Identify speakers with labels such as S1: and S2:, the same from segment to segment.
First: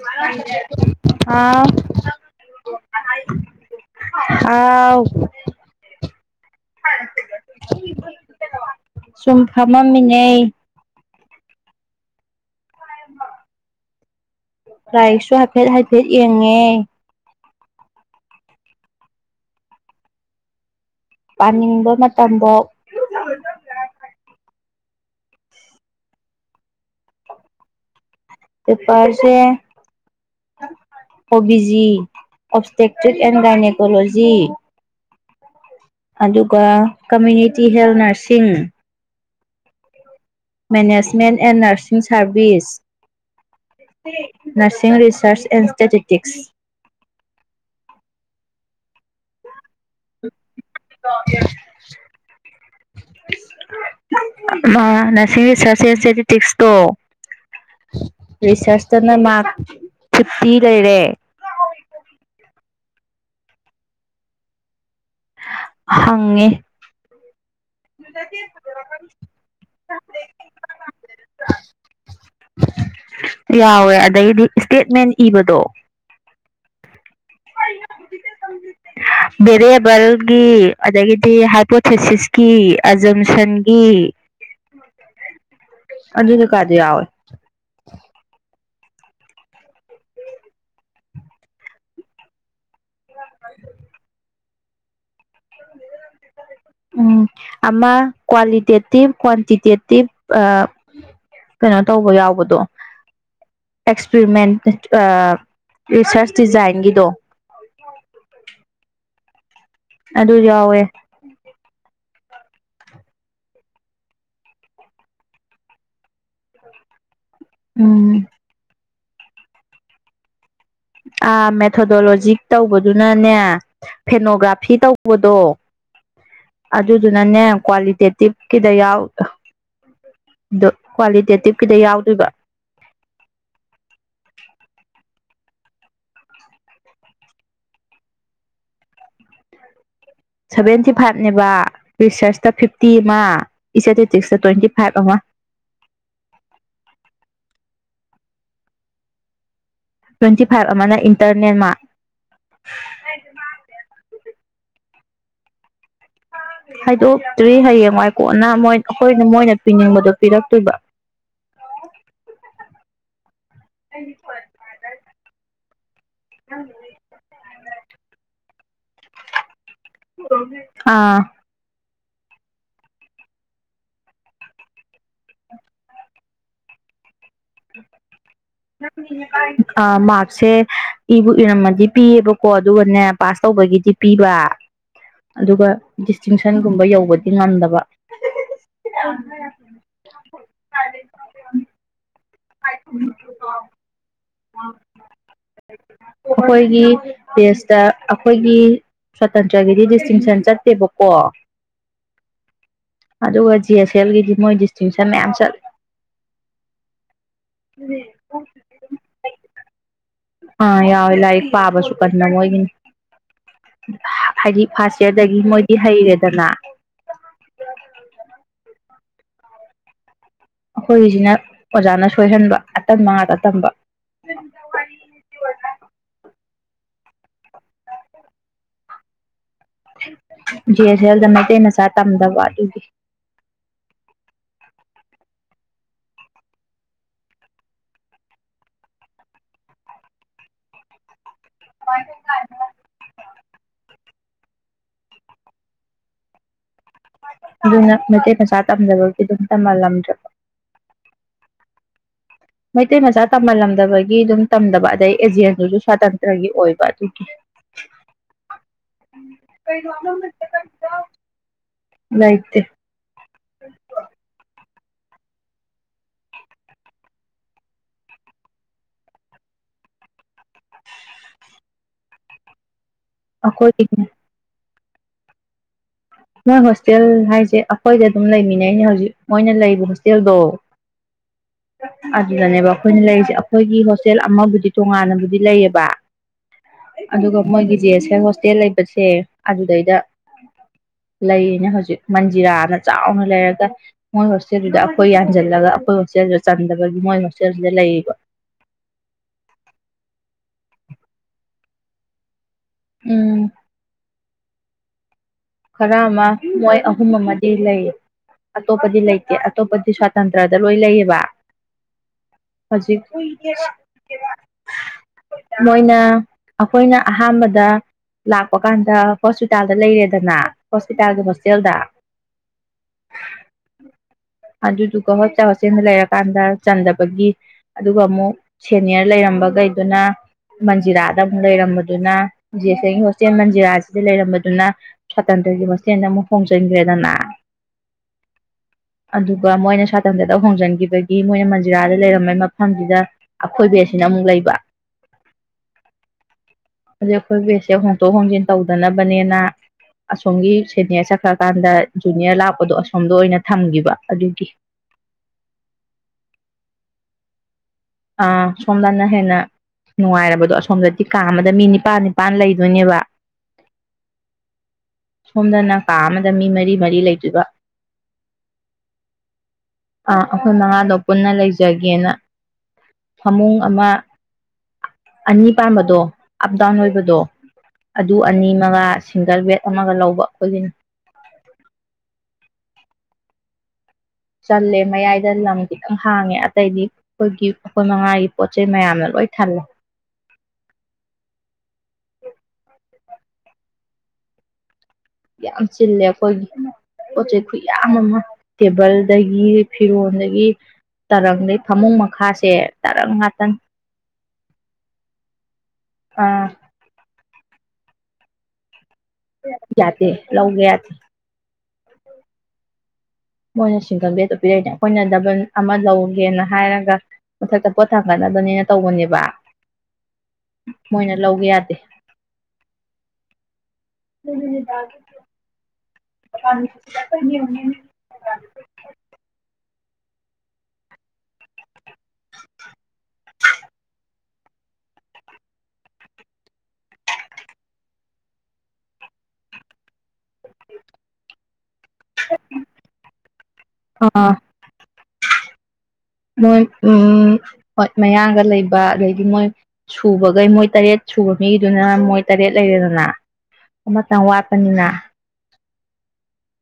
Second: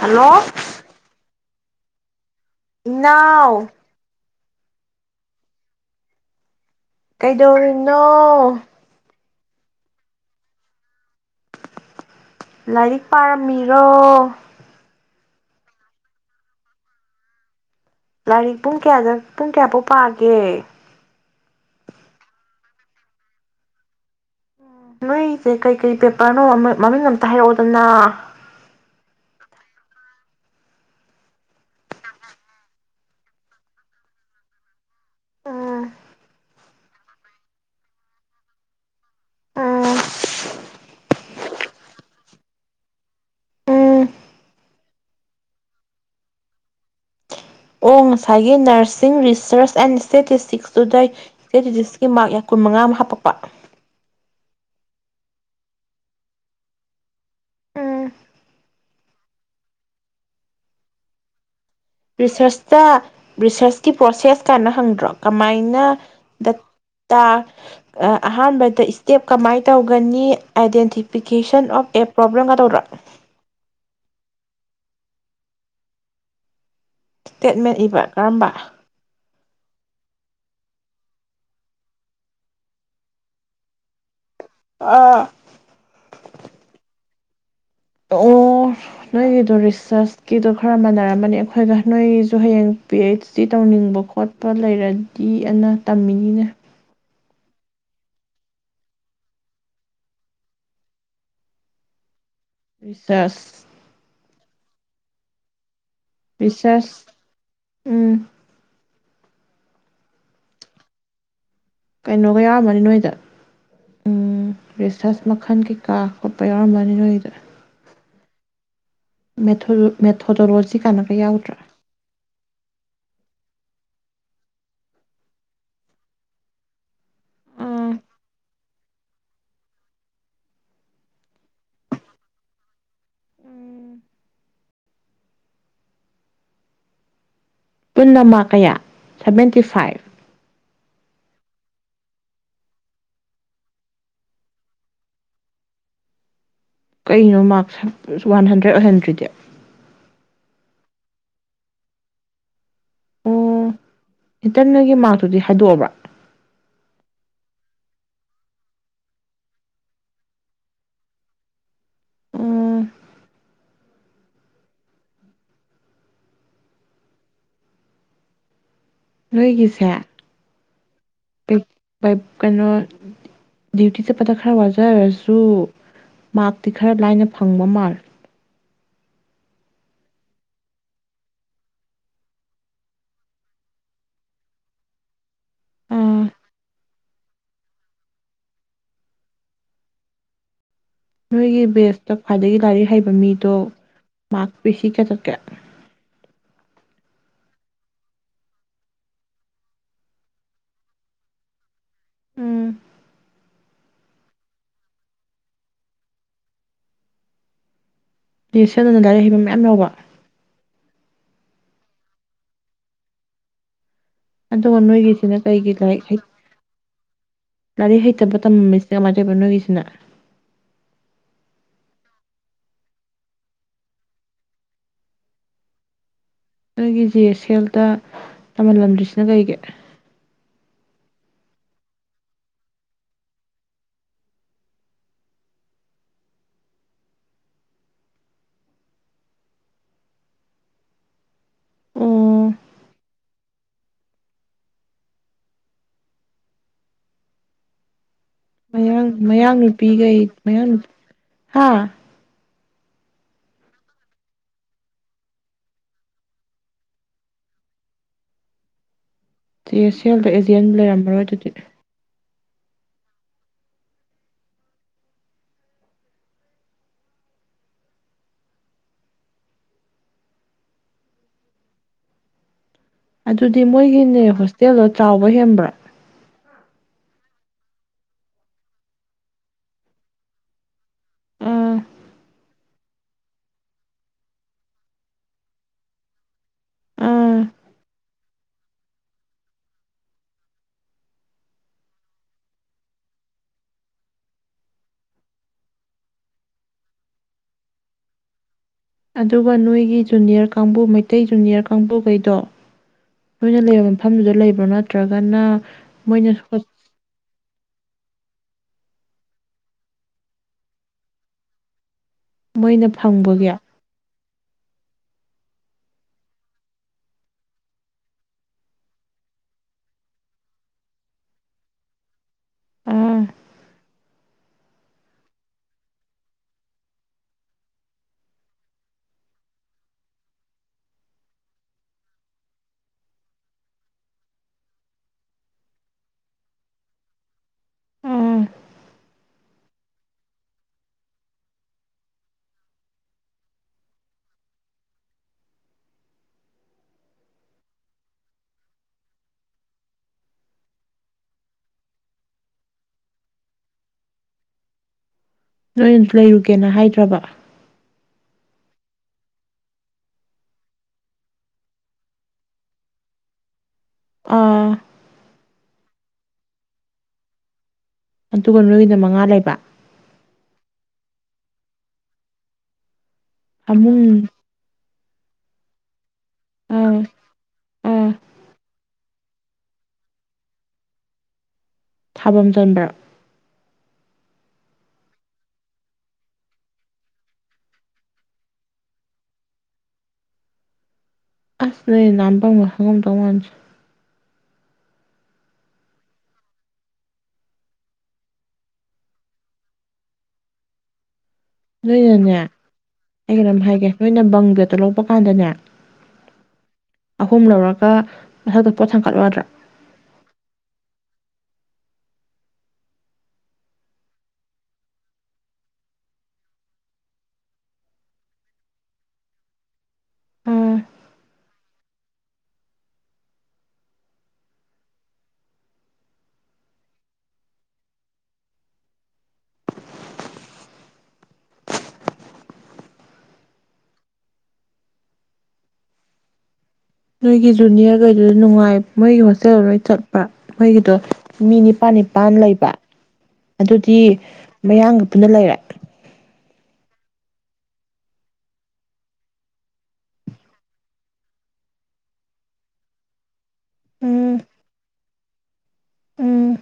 S1: Hello
S2: ꯑꯥ
S1: ꯏꯅꯥꯎ
S2: ꯍꯥꯎ
S1: ꯀꯩꯗꯧꯔꯤꯅꯣ
S2: ꯁꯨꯝ ꯐꯝꯃꯝꯃꯤꯟꯅꯩ꯫
S1: ꯂꯥꯏꯔꯤꯛ ꯄꯥꯔꯝꯃꯤꯔꯣ?
S2: ꯂꯥꯏꯔꯤꯛꯁꯨ ꯍꯥꯏꯐꯦꯠ ꯍꯥꯏꯐꯦꯠ ꯌꯦꯡꯉꯦ
S1: ꯂꯥꯏꯔꯤꯛ ꯄꯨꯡ ꯀꯌꯥꯐꯧ ꯄꯨꯡ ꯀꯌꯥꯐꯥꯎ ꯄꯥꯒꯦ
S2: ꯄꯥꯅꯤꯡꯕ ꯃꯇꯝꯐꯧ꯫
S1: ꯅꯣꯏꯁꯦ ꯀꯩ ꯀꯩ ꯄꯦꯄꯔꯅꯣ ꯃꯃꯤꯡ ꯑꯝꯇ ꯍꯥꯏꯔꯛꯑꯣꯗꯅ
S2: ꯄꯦꯄꯔꯁꯦ ꯑꯣꯕꯤꯖꯤ ꯑꯣꯞꯇꯦꯛꯇꯤꯞ ꯑꯦꯟ ꯒꯥꯏꯅꯦꯀꯣꯂꯣꯖꯤ꯫
S1: ꯎꯝ
S2: ꯑꯗꯨꯒ community health nursing
S1: um
S2: management and nursing
S1: um
S2: service nursing research and statistics
S1: ꯑꯣ ꯉꯁꯥꯏꯒꯤ ꯅꯔꯁꯤꯡ ꯔꯤꯁꯔꯁ ꯑꯦꯟ ꯏꯁꯇꯦꯇꯤꯁꯇꯤꯛꯁꯇꯨꯗ ꯏꯁꯇꯦꯇꯇꯤꯛꯁꯀꯤ ꯃꯥꯔꯛ ꯀꯨꯟ ꯃꯉꯥ ꯑꯃ ꯍꯥꯞꯄꯛꯄ
S2: ꯅꯔꯁꯤꯡ ꯔꯤꯁꯔꯁ ꯑꯦꯟꯁꯇꯦꯇꯦꯇꯤꯛꯁꯇꯣ
S1: ꯎꯝ
S2: ꯔꯤꯁꯔꯁꯇꯅ ꯃꯥꯔꯛ ꯐꯤꯐꯇꯤ ꯂꯩꯔꯦ꯫
S1: ꯔꯤꯁꯔꯁꯇ ꯔꯤꯁꯔꯁꯀꯤ ꯄ꯭ꯔꯣꯁꯦꯁ ꯀꯥꯅ ꯍꯪꯗ꯭ꯔꯣ꯫ ꯀꯃꯥꯏꯅ
S2: ꯍꯪꯉꯦ
S1: ꯗ ꯇ ꯑꯍꯥꯟꯕꯗ ꯏꯁꯇꯦꯞ ꯀꯃꯥꯏꯅ ꯇꯧꯒꯅꯤ ꯑꯥꯏꯗꯦꯟꯇꯤꯐꯤꯀꯦꯁꯟ ꯑꯣꯐ ꯑꯦꯞ ꯄ꯭ꯔꯣꯕ꯭ꯂꯦꯝꯒꯇꯧꯗꯔꯥ
S2: ꯑꯗꯩꯗꯤ ꯏꯁꯇꯦꯠꯃꯦꯟ ꯏꯕꯗꯣ
S1: ꯏꯁꯇꯦꯠꯃꯦꯟꯠ ꯏꯕ ꯀꯔꯝꯕ
S2: ꯕꯦꯔꯤꯌꯦꯕꯜꯒꯤ ꯑꯗꯒꯤꯗꯤ ꯍꯥꯏꯄꯣꯊꯦꯁꯤꯁꯀꯤ ꯑꯖꯝꯁꯟꯒꯤ
S1: ꯑꯥ
S2: ꯑꯗꯨ ꯅꯨꯀꯥꯗꯣ ꯌꯥꯎꯏ
S1: ꯑꯣ ꯅꯣꯏꯒꯤꯗꯣ ꯔꯤꯁꯔꯁꯀꯤꯗꯣ ꯈꯔ ꯃꯥꯟꯅꯔꯝꯃꯅꯤ ꯑꯩꯈꯣꯏꯒ ꯅꯣꯏꯒꯤꯁꯨ ꯍꯌꯦꯡ ꯄꯤ ꯍꯦꯆ ꯗꯤ ꯇꯧꯅꯤꯡꯕ ꯈꯣꯠ ꯄ ꯂꯩꯔꯗꯤ ꯑꯅ ꯇꯝꯃꯤꯅꯤꯅꯦ
S2: ꯑꯃ ꯀ꯭ꯋꯥꯂꯤꯇꯦꯇꯤꯞ ꯀ꯭ꯋꯥꯟꯇꯤꯇꯦꯇꯤꯞ ꯑ ꯀꯩꯅꯣ ꯇꯧꯕ ꯌꯥꯎꯕ
S1: ꯔꯤꯁꯔꯁ
S2: ꯑꯦꯛꯁꯄꯦꯔꯤꯃꯦꯟ ꯑ ꯔꯤꯁꯔꯁ ꯗꯤꯖꯥꯏꯟꯒꯤꯗꯣ
S1: ꯔꯤꯁꯔꯁ ꯎꯝ
S2: ꯑꯗꯨ ꯌꯥꯎꯋꯦ
S1: ꯀꯩꯅꯣꯒ ꯌꯥꯎꯔꯝꯃꯅꯤ ꯅꯣꯏꯗ ꯎ ꯔꯤꯁꯔꯁ ꯃꯈꯜ ꯀꯩꯀꯥ ꯈꯣꯠꯄ ꯌꯥꯎꯔꯝꯃꯅꯤ ꯅꯣꯏꯗ
S2: ꯎꯝ
S1: ꯃꯦ ꯊ ꯃꯦ ꯊꯣꯗꯣꯂꯣꯖꯤ
S2: ꯑ ꯃꯦꯊꯣꯗꯣꯂꯣꯖꯤ ꯇꯧꯕꯗꯨꯅꯅꯦ ꯐꯦꯅꯣꯒ꯭ꯔꯥꯐꯤ ꯇꯧꯕꯗꯣ ꯑꯗꯨꯗꯨꯅꯅꯦ
S1: ꯑꯥ
S2: ꯀ꯭ꯋꯥꯂꯤꯇꯦꯇꯤꯞꯀꯤꯗ ꯌꯥꯎ ꯀ꯭ꯋꯥꯂꯤꯇꯦꯇꯤꯞ ꯀꯤꯗ ꯌꯥꯎꯗꯣꯏꯕ
S1: ꯄꯨꯟꯅ ꯃꯥꯛ ꯀꯌꯥ ꯁꯚꯦꯟꯇꯤ ꯐꯥꯏꯚ
S2: ꯁꯚꯦꯟꯇꯤ ꯐꯥꯏꯚꯅꯦꯕ ꯔꯤꯁꯔꯁꯇ ꯐꯤꯞꯇꯤ ꯑꯃ ꯏꯁꯦꯇꯦꯇꯤꯛꯁꯇ ꯇ꯭ꯋꯦꯟꯇꯤ ꯐꯥꯏꯚ ꯑꯃ
S1: ꯀꯩꯅꯣ ꯃꯥꯔꯛꯁ ꯋꯥꯟ ꯍꯟꯗ꯭ꯔꯦꯠ ꯑꯣꯏꯍꯟꯗ꯭ꯔꯤꯗꯤ
S2: ꯇ꯭ꯋꯦꯟꯇꯤ ꯐꯥꯏꯚ ꯑꯃꯅ ꯏꯟꯇꯔꯅꯦꯜ ꯃꯥꯛ
S1: ꯎꯝ ꯏꯟꯇꯔꯅꯦꯜꯒꯤ ꯃꯥꯔꯛꯇꯨꯗꯤ ꯍꯥꯏꯗꯣꯛꯑꯕꯥ
S2: ꯍꯥꯏꯗꯣꯛꯇ꯭ꯔꯤ ꯍꯌꯦꯡꯋꯥꯏ ꯀꯣꯅ ꯃꯣꯏ ꯑꯩꯈꯣꯏꯅ ꯃꯣꯏꯅ ꯄꯤꯅꯤꯡꯕꯗꯣ ꯄꯤꯔꯛꯇꯣꯏꯕ
S1: ꯑꯣ
S2: ꯑꯩꯗꯤ ꯀꯣꯂꯦꯖ ꯀꯥꯗꯧꯔꯦ ꯎꯝ
S1: ꯅꯣꯏꯒꯤꯁꯦ
S2: ꯑꯥ
S1: ꯀꯩꯅꯣ ꯗ꯭ꯌꯨꯇꯤ ꯆꯠꯄꯗ ꯈꯔ ꯋꯥꯖꯔꯁꯨ ꯃꯥꯛꯇꯤ ꯈꯔ ꯂꯥꯏꯅ ꯐꯪꯕ ꯃꯥꯜꯂꯦ
S2: ꯑ ꯃꯥꯔꯛꯁꯦ ꯏꯕꯨ ꯏꯔꯝꯃꯗꯤ ꯄꯤꯌꯦꯕꯀꯣ ꯑꯗꯨꯒꯅꯦ ꯄꯥꯁ ꯇꯧꯕꯒꯤꯗꯤ ꯄꯤꯕ ꯑꯗꯨꯒ ꯗꯤꯁꯇꯤꯡꯁꯟꯒꯨꯝꯕ ꯌꯧꯕꯗꯤ ꯉꯝꯗꯕ
S1: ꯅꯣꯏꯒꯤ ꯕꯦꯁꯇ ꯈ꯭ꯋꯥꯏꯗꯒꯤ ꯂꯥꯏꯔꯤꯛ ꯍꯩꯕ ꯃꯤꯗꯣ ꯃꯥꯛ ꯄꯤ ꯁꯤ ꯀꯌꯥ ꯆꯠꯀꯦ
S2: ꯑꯩꯈꯣꯏꯒꯤ ꯕꯦꯁꯇ ꯑꯩꯈꯣꯏꯒꯤ ꯁ꯭ꯋꯥꯇꯟꯇ꯭ꯔꯒꯤꯗꯤ ꯗꯤꯁꯇꯤꯡꯁꯟ ꯆꯠꯇꯦꯕꯀꯣ
S1: ꯎꯝ
S2: ꯑꯗꯨꯒ ꯖꯤ ꯑꯦꯁ ꯑꯦꯜꯒꯤꯗꯤ ꯃꯣꯏ ꯗꯤꯁꯇꯤꯡꯁꯟ ꯃꯌꯥꯝ ꯆꯠꯂꯦ
S1: ꯁꯅ ꯂꯥꯏꯔꯤꯛ ꯍꯩꯕ ꯃꯌꯥꯝ ꯌꯥꯝ ꯌꯥꯎꯕ
S2: ꯑꯥ ꯌꯥꯎꯋꯦ ꯂꯥꯏꯔꯤꯛ ꯄꯥꯕꯁꯨ ꯐꯖꯅ ꯃꯣꯏꯒꯤꯅꯤ
S1: ꯑꯗꯨꯒ ꯅꯣꯏꯒꯤꯁꯤꯅ ꯀꯩꯒꯤ ꯂꯥꯏꯔꯤꯛ ꯍꯩ
S2: ꯍꯩꯔꯦꯗꯅ
S1: ꯂꯥꯏꯔꯤꯛ ꯍꯩꯇꯕ ꯇꯝꯃꯝꯃꯤ ꯀꯃꯥꯏꯅ ꯇꯩꯕ ꯅꯣꯏꯒꯤꯁꯤꯅ
S2: ꯑꯩꯈꯣꯏꯒꯤꯁꯤꯅ ꯑꯣꯖꯥꯅ ꯁꯣꯏꯍꯟꯕ ꯑꯇꯝꯕ ꯉꯥꯛꯇ ꯇꯝꯕ
S1: ꯅꯪꯒꯤ ꯖꯤꯦ ꯑꯦꯁ ꯑꯦꯜꯗ ꯇꯝꯍꯜꯂꯝꯗ꯭ꯔꯤꯁꯤꯅ ꯀꯩꯒꯤ
S2: ꯖꯤ ꯑꯦ ꯁꯦꯜꯗ ꯃꯩꯇꯩ ꯃꯆꯥ ꯇꯝꯗꯕ ꯑꯗꯨꯒꯤ
S1: ꯑꯣ
S2: [unintelligible] ꯑꯗꯨꯅ ꯃꯩꯇꯩ ꯃꯆꯥ
S1: ꯃꯌꯥꯡ
S2: ꯇꯝꯗꯕꯒꯤ ꯑꯗꯨꯝ
S1: ꯃꯌꯥꯡ ꯅꯨꯄꯤꯈꯩ
S2: ꯇꯝꯍꯜꯂꯝꯗ꯭ꯔꯕ
S1: ꯃꯌꯥꯡ ꯅꯨ ꯍꯥ
S2: ꯃꯩꯇꯩ ꯃꯆꯥ ꯇꯝꯍꯜꯂꯝꯗꯕꯒꯤ ꯑꯗꯨꯝ ꯇꯝꯗꯕ ꯑꯗꯩ ꯑꯦꯖꯦꯟꯗꯨꯁꯨ ꯁ꯭ꯋꯥꯇꯟꯇ꯭ꯔꯒꯤ ꯑꯣꯏꯕ ꯑꯗꯨꯒꯤ
S1: ꯁꯤ ꯑꯦ ꯁꯤ ꯑꯦꯜꯗ ꯑꯦꯖꯦꯟ ꯂꯩꯔꯝꯃꯔꯣꯏ ꯑꯗꯨꯗꯤ
S2: ꯂꯩꯇꯦ [unintelligible]
S1: ꯑꯗꯨꯗꯤ
S2: ꯑꯩꯈꯣꯏꯒꯤꯅꯦ
S1: ꯃꯣꯏꯒꯤꯅꯦ ꯇꯦꯜꯗꯣ ꯆꯥꯎꯕ ꯍꯦꯟꯕ꯭ꯔꯥ
S2: ꯅꯣꯏ ꯍꯣꯁꯇꯦꯜ ꯍꯥꯏꯁꯦ ꯑꯩꯈꯣꯏꯗ ꯑꯗꯨꯝ ꯂꯩꯃꯤꯟꯅꯩꯅꯦ ꯍꯧꯖꯤꯛ ꯃꯣꯏꯅ ꯂꯩꯕ ꯍꯣꯁꯇꯦꯜꯗꯣ
S1: ꯑꯥ
S2: ꯑꯗꯨꯗꯅꯦꯕ ꯑꯩꯈꯣꯏꯅ ꯂꯩꯔꯤꯁꯦ ꯑꯩꯈꯣꯏꯒꯤ ꯍꯣꯁꯇꯦꯜ ꯑꯃꯕꯨꯗꯤ ꯇꯣꯉꯥꯟꯅꯕꯨꯗꯤ ꯂꯩꯌꯦꯕ ꯑꯗꯨꯒ
S1: ꯑꯥ
S2: ꯃꯣꯏꯒꯤ ꯖꯦ ꯑꯦꯁ ꯑꯦꯜ ꯍꯣꯁꯇꯦꯜ ꯂꯩꯕꯁꯦ ꯑꯗꯨꯗꯩꯗ ꯂꯩꯌꯦꯅꯦ ꯍꯧꯖꯤꯛ ꯃꯟꯖꯤꯔꯥꯅ ꯆꯥꯎꯅ ꯂꯩꯔꯒ ꯃꯣꯏ ꯍꯣꯁꯇꯦꯜꯗꯨꯗ ꯑꯩꯈꯣꯏ ꯌꯥꯟꯁꯤꯜꯂꯒ ꯑꯩꯈꯣꯏ ꯍꯣꯁꯇꯦꯜꯗꯨꯗ ꯆꯟꯗꯕꯒꯤ ꯃꯣꯏ ꯍꯣꯁꯇꯦꯜꯗꯨꯗ ꯂꯩꯔꯤꯕ꯫
S1: ꯑꯗꯨꯒ ꯅꯣꯏꯒꯤ ꯖꯨꯅꯤꯌꯔ ꯀꯥꯡꯕꯨ ꯃꯩꯇꯩ ꯖꯨꯅꯤꯌꯔ ꯀꯥꯡꯕꯨꯈꯩꯗꯣ꯫
S2: ꯎꯝ
S1: ꯑꯩꯈꯣꯏꯅ ꯂꯩꯕ ꯃꯐꯝꯗꯨꯗ꯫ ꯂꯩꯕ꯭ꯔꯥ ꯅꯠꯇ꯭ꯔꯒ
S2: ꯈꯔ ꯑꯃ ꯃꯣꯏ ꯑꯍꯨꯝ ꯑꯃꯗꯤ ꯂꯩ ꯑꯇꯣꯞꯄꯗꯤ ꯂꯩꯇꯦ ꯑꯇꯣꯞꯄꯗꯤ ꯁ꯭ꯋꯥꯇꯟꯇ꯭ꯔꯗ ꯂꯣꯏ ꯂꯩꯌꯦꯕ꯫ [inaudible]
S1: ꯃꯣꯏꯅ ꯐꯪꯕꯒꯤ
S2: ꯃꯣꯏꯅ ꯑꯩꯈꯣꯏꯅ ꯑꯍꯥꯟꯕꯗ ꯂꯥꯛꯄ ꯀꯥꯟꯗ ꯍꯣꯁꯄꯤꯇꯥꯜꯗ ꯂꯩꯔꯦ꯫ ꯗꯅꯅ ꯍꯣꯁꯄꯤꯇꯥꯜꯒꯤ ꯃꯁꯦꯜꯗ
S1: ꯎꯝ
S2: ꯑꯗꯨꯗꯨꯒ ꯍꯣꯁꯄꯤꯇꯥꯜ ꯍꯣꯁꯇꯦꯜꯗ ꯂꯩꯔꯀꯥꯟꯗ ꯆꯟꯗꯕꯒꯤ ꯑꯗꯨꯒ ꯑꯃꯨꯛ ꯁꯦꯅꯤꯌꯔ ꯂꯩꯔꯝꯕꯈꯩꯗꯨꯅ ꯃꯟꯖꯤꯔꯥꯗ ꯑꯃꯨꯛ ꯂꯩꯔꯝꯕꯗꯨꯅ ꯖꯤꯁ ꯑꯦꯝꯒꯤ ꯍꯣꯁꯇꯦꯜ ꯃꯟꯖꯤꯔꯥꯁꯤꯗ ꯂꯩꯔꯝꯕꯗꯨꯅ ꯁ꯭ꯋꯥꯇꯟꯇ꯭ꯔꯒꯤ ꯃꯁꯦꯜꯗ ꯑꯃꯨꯛ ꯍꯣꯡꯖꯤꯟꯈ꯭ꯔꯦꯗꯅ
S1: ꯑꯥ
S2: ꯑꯗꯨꯒ ꯃꯣꯏꯅ ꯁ꯭ꯋꯥꯇꯟꯇ꯭ꯔꯗ ꯍꯣꯡꯖꯤꯟꯈꯤꯕꯒꯤ ꯃꯣꯏꯅ ꯃꯟꯖꯤꯔꯥꯗ ꯂꯩꯔꯝꯝꯕ ꯃꯐꯝꯁꯤꯗ ꯑꯩꯈꯣꯏ ꯕꯦꯠꯁꯤꯅ ꯑꯃꯨꯛ ꯂꯩꯕ ꯑꯗꯨ ꯑꯩꯈꯣꯏ ꯕꯦꯠꯁꯦ ꯍꯣꯡꯗꯣꯛ ꯍꯣꯡꯖꯤꯟ ꯇꯧꯗꯅꯕꯅꯦꯅ ꯑꯁꯣꯝꯒꯤ ꯁꯦꯅꯤꯌꯔ ꯆꯠꯈ꯭ꯔꯀꯥꯟꯗ ꯖꯨꯅꯤꯌꯔ ꯂꯥꯛꯄꯗꯣ ꯑꯁꯣꯝꯗ ꯑꯣꯏꯅ ꯊꯝꯈꯤꯕ ꯑꯗꯨꯒꯤ꯫
S1: ꯅꯣꯏꯅꯁꯨ ꯂꯩꯔꯨꯒꯦꯅ ꯍꯥꯏꯗ꯭ꯔꯕ
S2: ꯑꯥ ꯁꯣꯝꯗꯅ ꯍꯦꯟꯅ ꯅꯨꯡꯉꯥꯏꯔꯕꯗꯣ ꯑꯁꯣꯝꯗꯗꯤ ꯀꯥ ꯑꯃꯗ ꯃꯤ ꯅꯤꯄꯥꯜ ꯅꯤꯄꯥꯜ ꯂꯩꯗꯣꯏꯅꯦꯕ
S1: ꯑꯥ
S2: ꯁꯣꯝꯗꯅ ꯀꯥ ꯑꯃꯗ ꯃꯤ ꯃꯔꯤ ꯃꯔꯤ ꯂꯩꯗꯣꯏꯕ
S1: ꯑꯗꯨꯒ ꯅꯣꯏꯅ ꯃꯉꯥ ꯂꯩꯕ
S2: ꯑꯩꯈꯣꯏ ꯃꯉꯥꯗꯣ ꯄꯨꯟꯅ ꯂꯩꯖꯒꯦꯅ ꯐꯃꯨꯡ ꯑꯃ
S1: ꯐꯃꯨꯡ
S2: ꯑꯅꯤ ꯄꯝꯕꯗꯣ ꯑꯞ ꯗꯥꯎꯟ
S1: ꯑ
S2: ꯑꯣꯏꯕꯗꯣ
S1: ꯑ
S2: ꯑꯗꯨ ꯑꯅꯤ ꯃꯉꯥ ꯁꯤꯡꯒꯜ ꯕꯦꯗ ꯑꯃꯒ ꯂꯧꯕ ꯑꯩꯈꯣꯏꯒꯤꯅꯤ
S1: ꯊꯥꯕꯝ ꯆꯟꯕ꯭ꯔꯥ
S2: ꯆꯜꯂꯦ ꯃꯌꯥꯏꯗ ꯂꯝ ꯈꯤꯇꯪ ꯍꯥꯡꯉꯦ ꯑꯇꯩꯗꯤ ꯑꯩꯈꯣꯏꯒꯤ ꯑꯩꯈꯣꯏ ꯃꯉꯥꯒꯤ ꯄꯣꯠ ꯆꯩꯩ ꯃꯌꯥꯝꯅ ꯂꯣꯏ ꯊꯜꯂꯦ
S1: ꯑꯁ ꯅꯣꯏ ꯅꯥꯟꯕꯝꯒ ꯈꯪꯉꯝꯗꯧ ꯃꯟꯗꯦ
S2: ꯌꯥꯝ ꯆꯤꯜꯂꯦ ꯑꯩꯈꯣꯏꯒꯤ ꯄꯣꯠ ꯆꯩꯩ ꯈꯨꯠꯌꯥꯝ ꯑꯃ ꯇꯦꯕꯜꯗꯒꯤ ꯐꯤꯔꯣꯟꯗꯒꯤ ꯇꯔꯪꯗꯩ ꯐꯃꯨꯡ
S1: ꯅꯣꯏꯅꯅꯦ
S2: ꯃꯈꯥꯁꯦ ꯇꯔꯪ ꯉꯥꯛꯇꯅꯦ
S1: ꯕꯥꯪ ꯕꯦꯗꯇꯣ ꯂꯧꯕ ꯀꯥꯟꯗꯅꯦ
S2: ꯑꯥ
S1: ꯑꯍꯨꯝ ꯂꯧꯔꯒ꯫ ꯄꯣꯠ ꯊꯥꯡꯀꯠꯂꯣ ꯌꯥꯗ꯭ꯔꯥ
S2: ꯌꯥꯗꯦ ꯂꯧꯒ ꯌꯥꯗꯦ ꯃꯣꯏꯅ ꯁꯤꯡꯒꯜ ꯕꯦꯗꯇ ꯄꯤꯔꯛꯏꯅꯦ ꯑꯩꯈꯣꯏꯅ ꯗꯕꯜ ꯑꯃ ꯂꯧꯒꯦꯅ ꯍꯥꯏꯔꯒ ꯃꯊꯛꯇ ꯄꯣꯠꯊꯥꯡꯒꯠꯅꯕꯅꯤꯅ ꯇꯧꯕꯅꯦꯕ
S1: ꯑ
S2: ꯃꯣꯏꯅ ꯂꯧꯒꯦ ꯌꯥꯗꯦ [inaudible]
S1: ꯅꯣꯏꯒꯤ ꯖꯨꯅꯤꯌꯔꯈꯩꯗꯨꯗ ꯅꯨꯡꯉꯥꯏ ꯃꯣꯏꯒꯤ ꯍꯣꯁꯇꯦꯜ ꯂꯣꯏ ꯆꯠꯄ ꯃꯣꯏꯒꯤꯗꯣ ꯃꯤ ꯅꯤꯄꯥꯜ ꯅꯤꯄꯥꯟ ꯂꯩꯕ ꯑꯗꯨꯗꯤ
S2: ꯑꯥ
S1: ꯃꯌꯥꯡꯒ ꯄꯨꯟꯅ ꯂꯩꯔꯦ
S2: ꯃꯣꯏ ꯎꯝ ꯍꯣꯏ ꯃꯌꯥꯡꯒ ꯂꯩꯕ ꯑꯗꯩꯗꯤ ꯃꯣꯏ ꯁꯨꯕꯈꯩ ꯃꯣꯏ ꯇꯔꯦꯠ ꯁꯨꯕ ꯃꯤꯗꯨꯅ ꯃꯣꯏ ꯇꯔꯦꯠ ꯂꯩꯔꯦꯗꯅ꯫ ꯑꯃꯇꯪ
S1: ꯎꯝ
S2: ꯋꯥꯠꯄꯅꯤꯅ
S1: ꯎꯝ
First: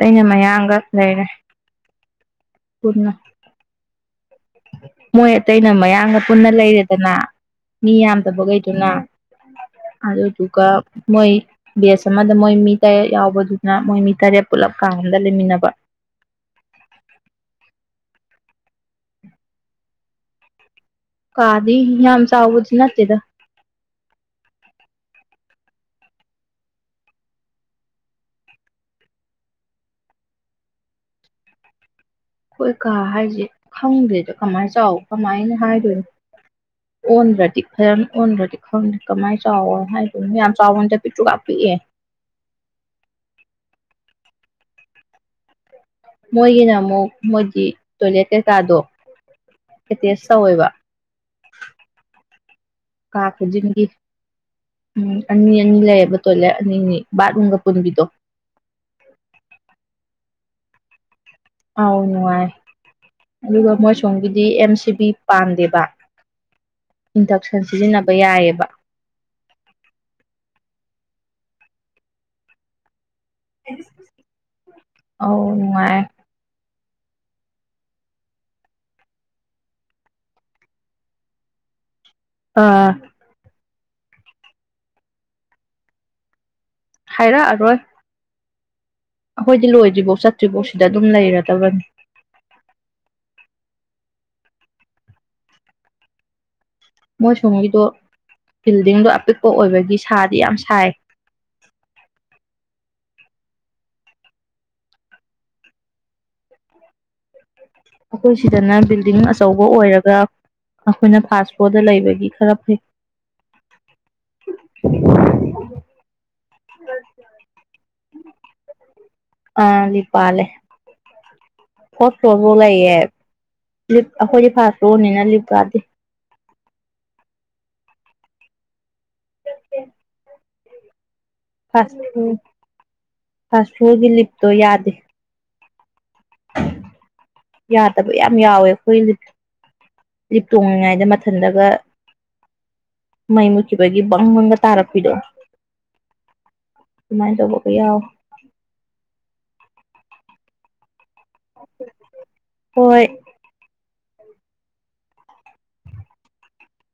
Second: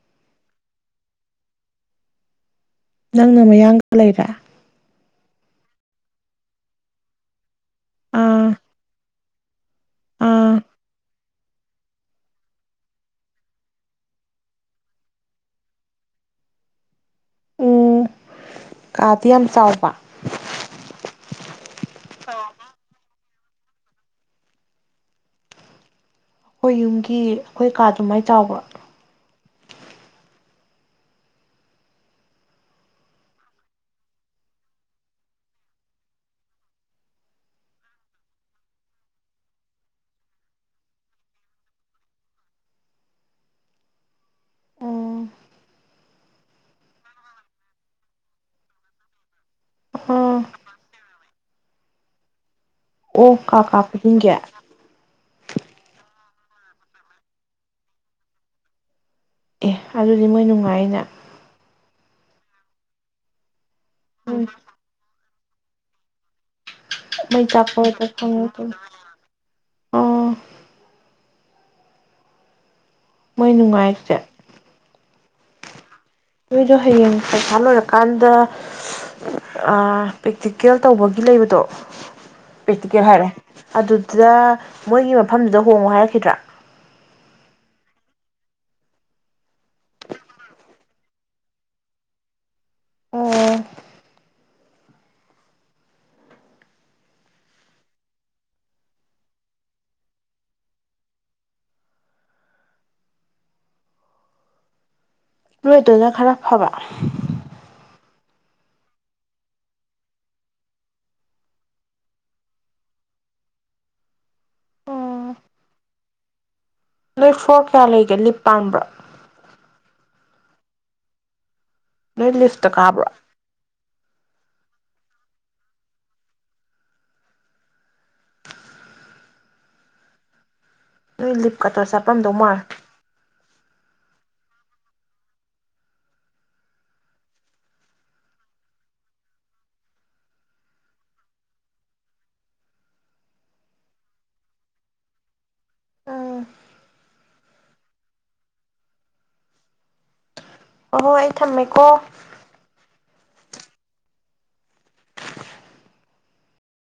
S2: ꯑꯩꯅ ꯃꯌꯥꯡꯒ ꯂꯩꯔꯦ ꯄꯨꯟꯅ
S1: ꯅꯪꯅ ꯃꯌꯥꯡ ꯂꯩꯔꯦ
S2: ꯃꯣꯏ ꯑꯇꯩꯅ ꯃꯌꯥꯡꯒ ꯄꯨꯟꯅ ꯂꯩꯔꯦꯗꯅ ꯃꯤ
S1: ꯑꯥ
S2: ꯌꯥꯝꯗꯕꯈꯩꯗꯨꯅ [unintelligible]
S1: ꯑꯥ
S2: ꯑꯗꯨꯗꯨꯒ ꯃꯣꯏ ꯕꯦꯁ ꯑꯃꯗ ꯃꯣꯏ ꯃꯤ ꯇꯔꯦꯠ ꯌꯥꯎꯕꯗꯨꯅ ꯃꯣꯏ ꯃꯤ ꯇꯔꯦꯠ ꯄꯨꯂꯞ ꯀꯥ ꯑꯃꯗ ꯄꯨꯜꯂꯞ ꯂꯩꯃꯤꯟꯅꯕ
S1: ꯑꯣ ꯀꯥꯗꯤ ꯌꯥꯝ ꯆꯥꯎꯕ
S2: ꯀꯥꯗ ꯌꯥꯝ ꯆꯥꯎꯕꯗꯤ ꯅꯠꯇꯦꯗ [unintelligible]
S1: ꯑꯩꯈꯣꯏ ꯌꯨꯝꯒꯤ ꯑꯩꯈꯣꯏ ꯀꯥ ꯑꯗꯨꯃꯥꯏꯅ ꯆꯥꯎꯕ
S2: ꯑꯩꯈꯣꯏ ꯀꯥ ꯍꯥꯏꯁꯦ ꯈꯪꯗ꯭ꯔꯦꯗ ꯀꯃꯥꯏꯅ ꯆꯥꯎ ꯀꯃꯥꯏꯅ ꯍꯥꯏꯗꯣꯏꯅꯣ ꯑꯣꯟꯗ꯭ꯔꯗꯤ ꯐꯖꯅ ꯑꯣꯟꯈ꯭ꯔꯗꯤ ꯈꯪꯗꯦ ꯀꯃꯥꯏꯅ ꯆꯥꯎ ꯍꯥꯏꯗꯣꯏꯅꯣ ꯌꯥꯝ ꯆꯥꯎꯕꯗ ꯄꯤ꯭ꯔꯨꯀꯥꯞ ꯄꯤꯛꯑꯦ
S1: ꯑꯣ
S2: ꯃꯣꯏꯒꯤꯅ ꯑꯃꯨꯛ ꯃꯣꯏꯗꯤ ꯇꯣꯏꯂꯦꯠ ꯀꯩ ꯀꯥꯗꯣ ꯑꯦꯇꯦꯁ
S1: ꯑꯥ
S2: ꯇꯧꯋꯦꯕ [unintelligible] ꯀꯥ ꯈꯨꯗꯤꯡꯒꯤ ꯎꯝ ꯑꯅꯤ ꯑꯅꯤ ꯂꯩꯌꯦꯕ ꯇꯣꯏꯂꯦꯠ ꯑꯅꯤꯅꯤ ꯕꯥꯠ ꯔꯨꯝꯒ ꯄꯨꯟꯕꯤꯗꯣ
S1: ꯑꯦ ꯑꯗꯨꯗꯤ ꯃꯣꯏ ꯅꯨꯡꯉꯥꯏꯅ
S2: ꯑꯥꯎ ꯅꯨꯡꯉꯥꯏ ꯑꯗꯨꯒ ꯃꯣꯏ
S1: ꯎꯝ
S2: ꯁꯣꯝꯒꯤꯗꯤ ꯑꯦꯝ ꯁꯤ ꯕꯤ ꯄꯥꯟꯗꯦꯕ
S1: ꯃꯩ
S2: ꯏꯟꯗꯛꯁꯟ
S1: ꯆꯥꯛꯄꯗ
S2: ꯁꯤꯖꯤꯟꯅꯕ ꯌꯥꯌꯦꯕ
S1: ꯈꯪꯉꯛꯀꯅꯤ ꯑꯥ ꯃꯣꯏ ꯅꯨꯡꯉꯥꯏꯁꯦ
S2: ꯑꯧ ꯅꯨꯡꯉꯥꯏ
S1: ꯑꯗꯣ ꯍꯌꯦꯡ ꯄꯩꯈꯥ ꯂꯣꯏꯔꯀꯥꯟꯗ ꯄ꯭ꯔꯦꯛꯇꯤꯀꯦꯜ ꯇꯧꯕꯒꯤ ꯂꯩꯕꯗꯣ
S2: ꯑ
S1: ꯄꯔꯦꯛꯇꯤꯀꯦꯜ ꯍꯥꯏꯔꯛꯑꯦ ꯑꯗꯨꯗꯨꯗ ꯃꯣꯏꯒꯤ ꯃꯐꯝꯗꯨꯗ ꯍꯣꯡꯉꯣ ꯍꯥꯏꯔꯛꯈꯤꯗ꯭ꯔꯥ
S2: ꯍꯥꯏꯔꯛꯑꯔꯣꯏ ꯑꯩꯈꯣꯏꯗꯤ ꯂꯣꯏꯗ꯭ꯔꯤꯐꯧ ꯆꯠꯇ꯭ꯔꯤꯐꯧ ꯁꯤꯗ ꯑꯗꯨꯝ ꯂꯩꯔꯗꯕꯅꯤ
S1: ꯑꯣ
S2: ꯃꯣꯏꯁꯣꯝꯒꯤꯗꯣ ꯕꯤꯜꯗꯤꯡꯗꯣ ꯑꯄꯤꯛꯄ ꯑꯣꯏꯕꯒꯤ ꯁꯥꯗꯤ ꯌꯥꯝ ꯁꯥꯏ
S1: ꯅꯣꯏ ꯑꯗꯗꯨꯅ ꯈꯔ ꯐꯕ
S2: ꯑꯩꯈꯣꯏ ꯁꯤꯗꯅ ꯕꯤꯜꯗꯤꯡ ꯑꯆꯧꯕ ꯑꯣꯏꯔꯒ ꯑꯩꯈꯣꯏꯅ ꯐꯥꯁ ꯐ꯭ꯂꯣꯔꯗ ꯂꯩꯕꯒꯤ ꯈꯔ ꯐꯩ
S1: ꯅꯣꯏ ꯐꯂꯣꯔ ꯀꯌꯥ ꯂꯩꯒꯦ ꯂꯤꯞ ꯄꯥꯟꯕꯔꯣ
S2: ꯑꯥ ꯂꯤꯞ ꯄꯥꯜꯂꯦ ꯐꯣꯔꯠ
S1: ꯅꯣꯏ
S2: ꯐꯂꯣꯔꯐꯧ
S1: ꯂꯤꯐꯇ
S2: ꯂꯩꯥꯌꯦ
S1: ꯀꯥꯕ꯭ꯔꯣ
S2: ꯂꯤꯞ ꯑꯩꯈꯣꯏꯗꯤ ꯐꯥꯁ ꯔꯣꯅꯤꯅ ꯂꯤꯞ ꯀꯥꯗꯦ
S1: [unintelligible] ꯅꯣꯏ ꯂꯤꯞ ꯀꯗꯣ ꯆꯞꯄꯝ ꯗꯧ ꯃꯥꯜꯂꯦ
S2: ꯐꯥꯁ ꯐꯣꯔꯒꯤ ꯂꯤꯞꯇꯣ ꯌꯥꯗꯦ ꯌꯥꯗꯕ ꯌꯥꯝ ꯌꯥꯎꯋꯦ ꯑꯩꯈꯣꯏ ꯂꯤꯞ ꯇꯣꯡꯂꯤꯉꯥꯏꯗ ꯃꯊꯟꯗꯒ ꯃꯩ ꯃꯨꯠꯈꯤꯕꯒꯤ ꯕꯪꯕꯪꯒ ꯇꯥꯔꯛꯄꯤꯗꯣ
S1: ꯎꯝ
S2: ꯑꯗꯨꯃꯥꯏꯅ ꯇꯧꯕꯒ ꯌꯥꯎꯋ
S1: ꯑꯍꯣꯏ ꯑꯩ ꯊꯝꯃꯦꯀꯣ
S2: ꯍꯣꯏ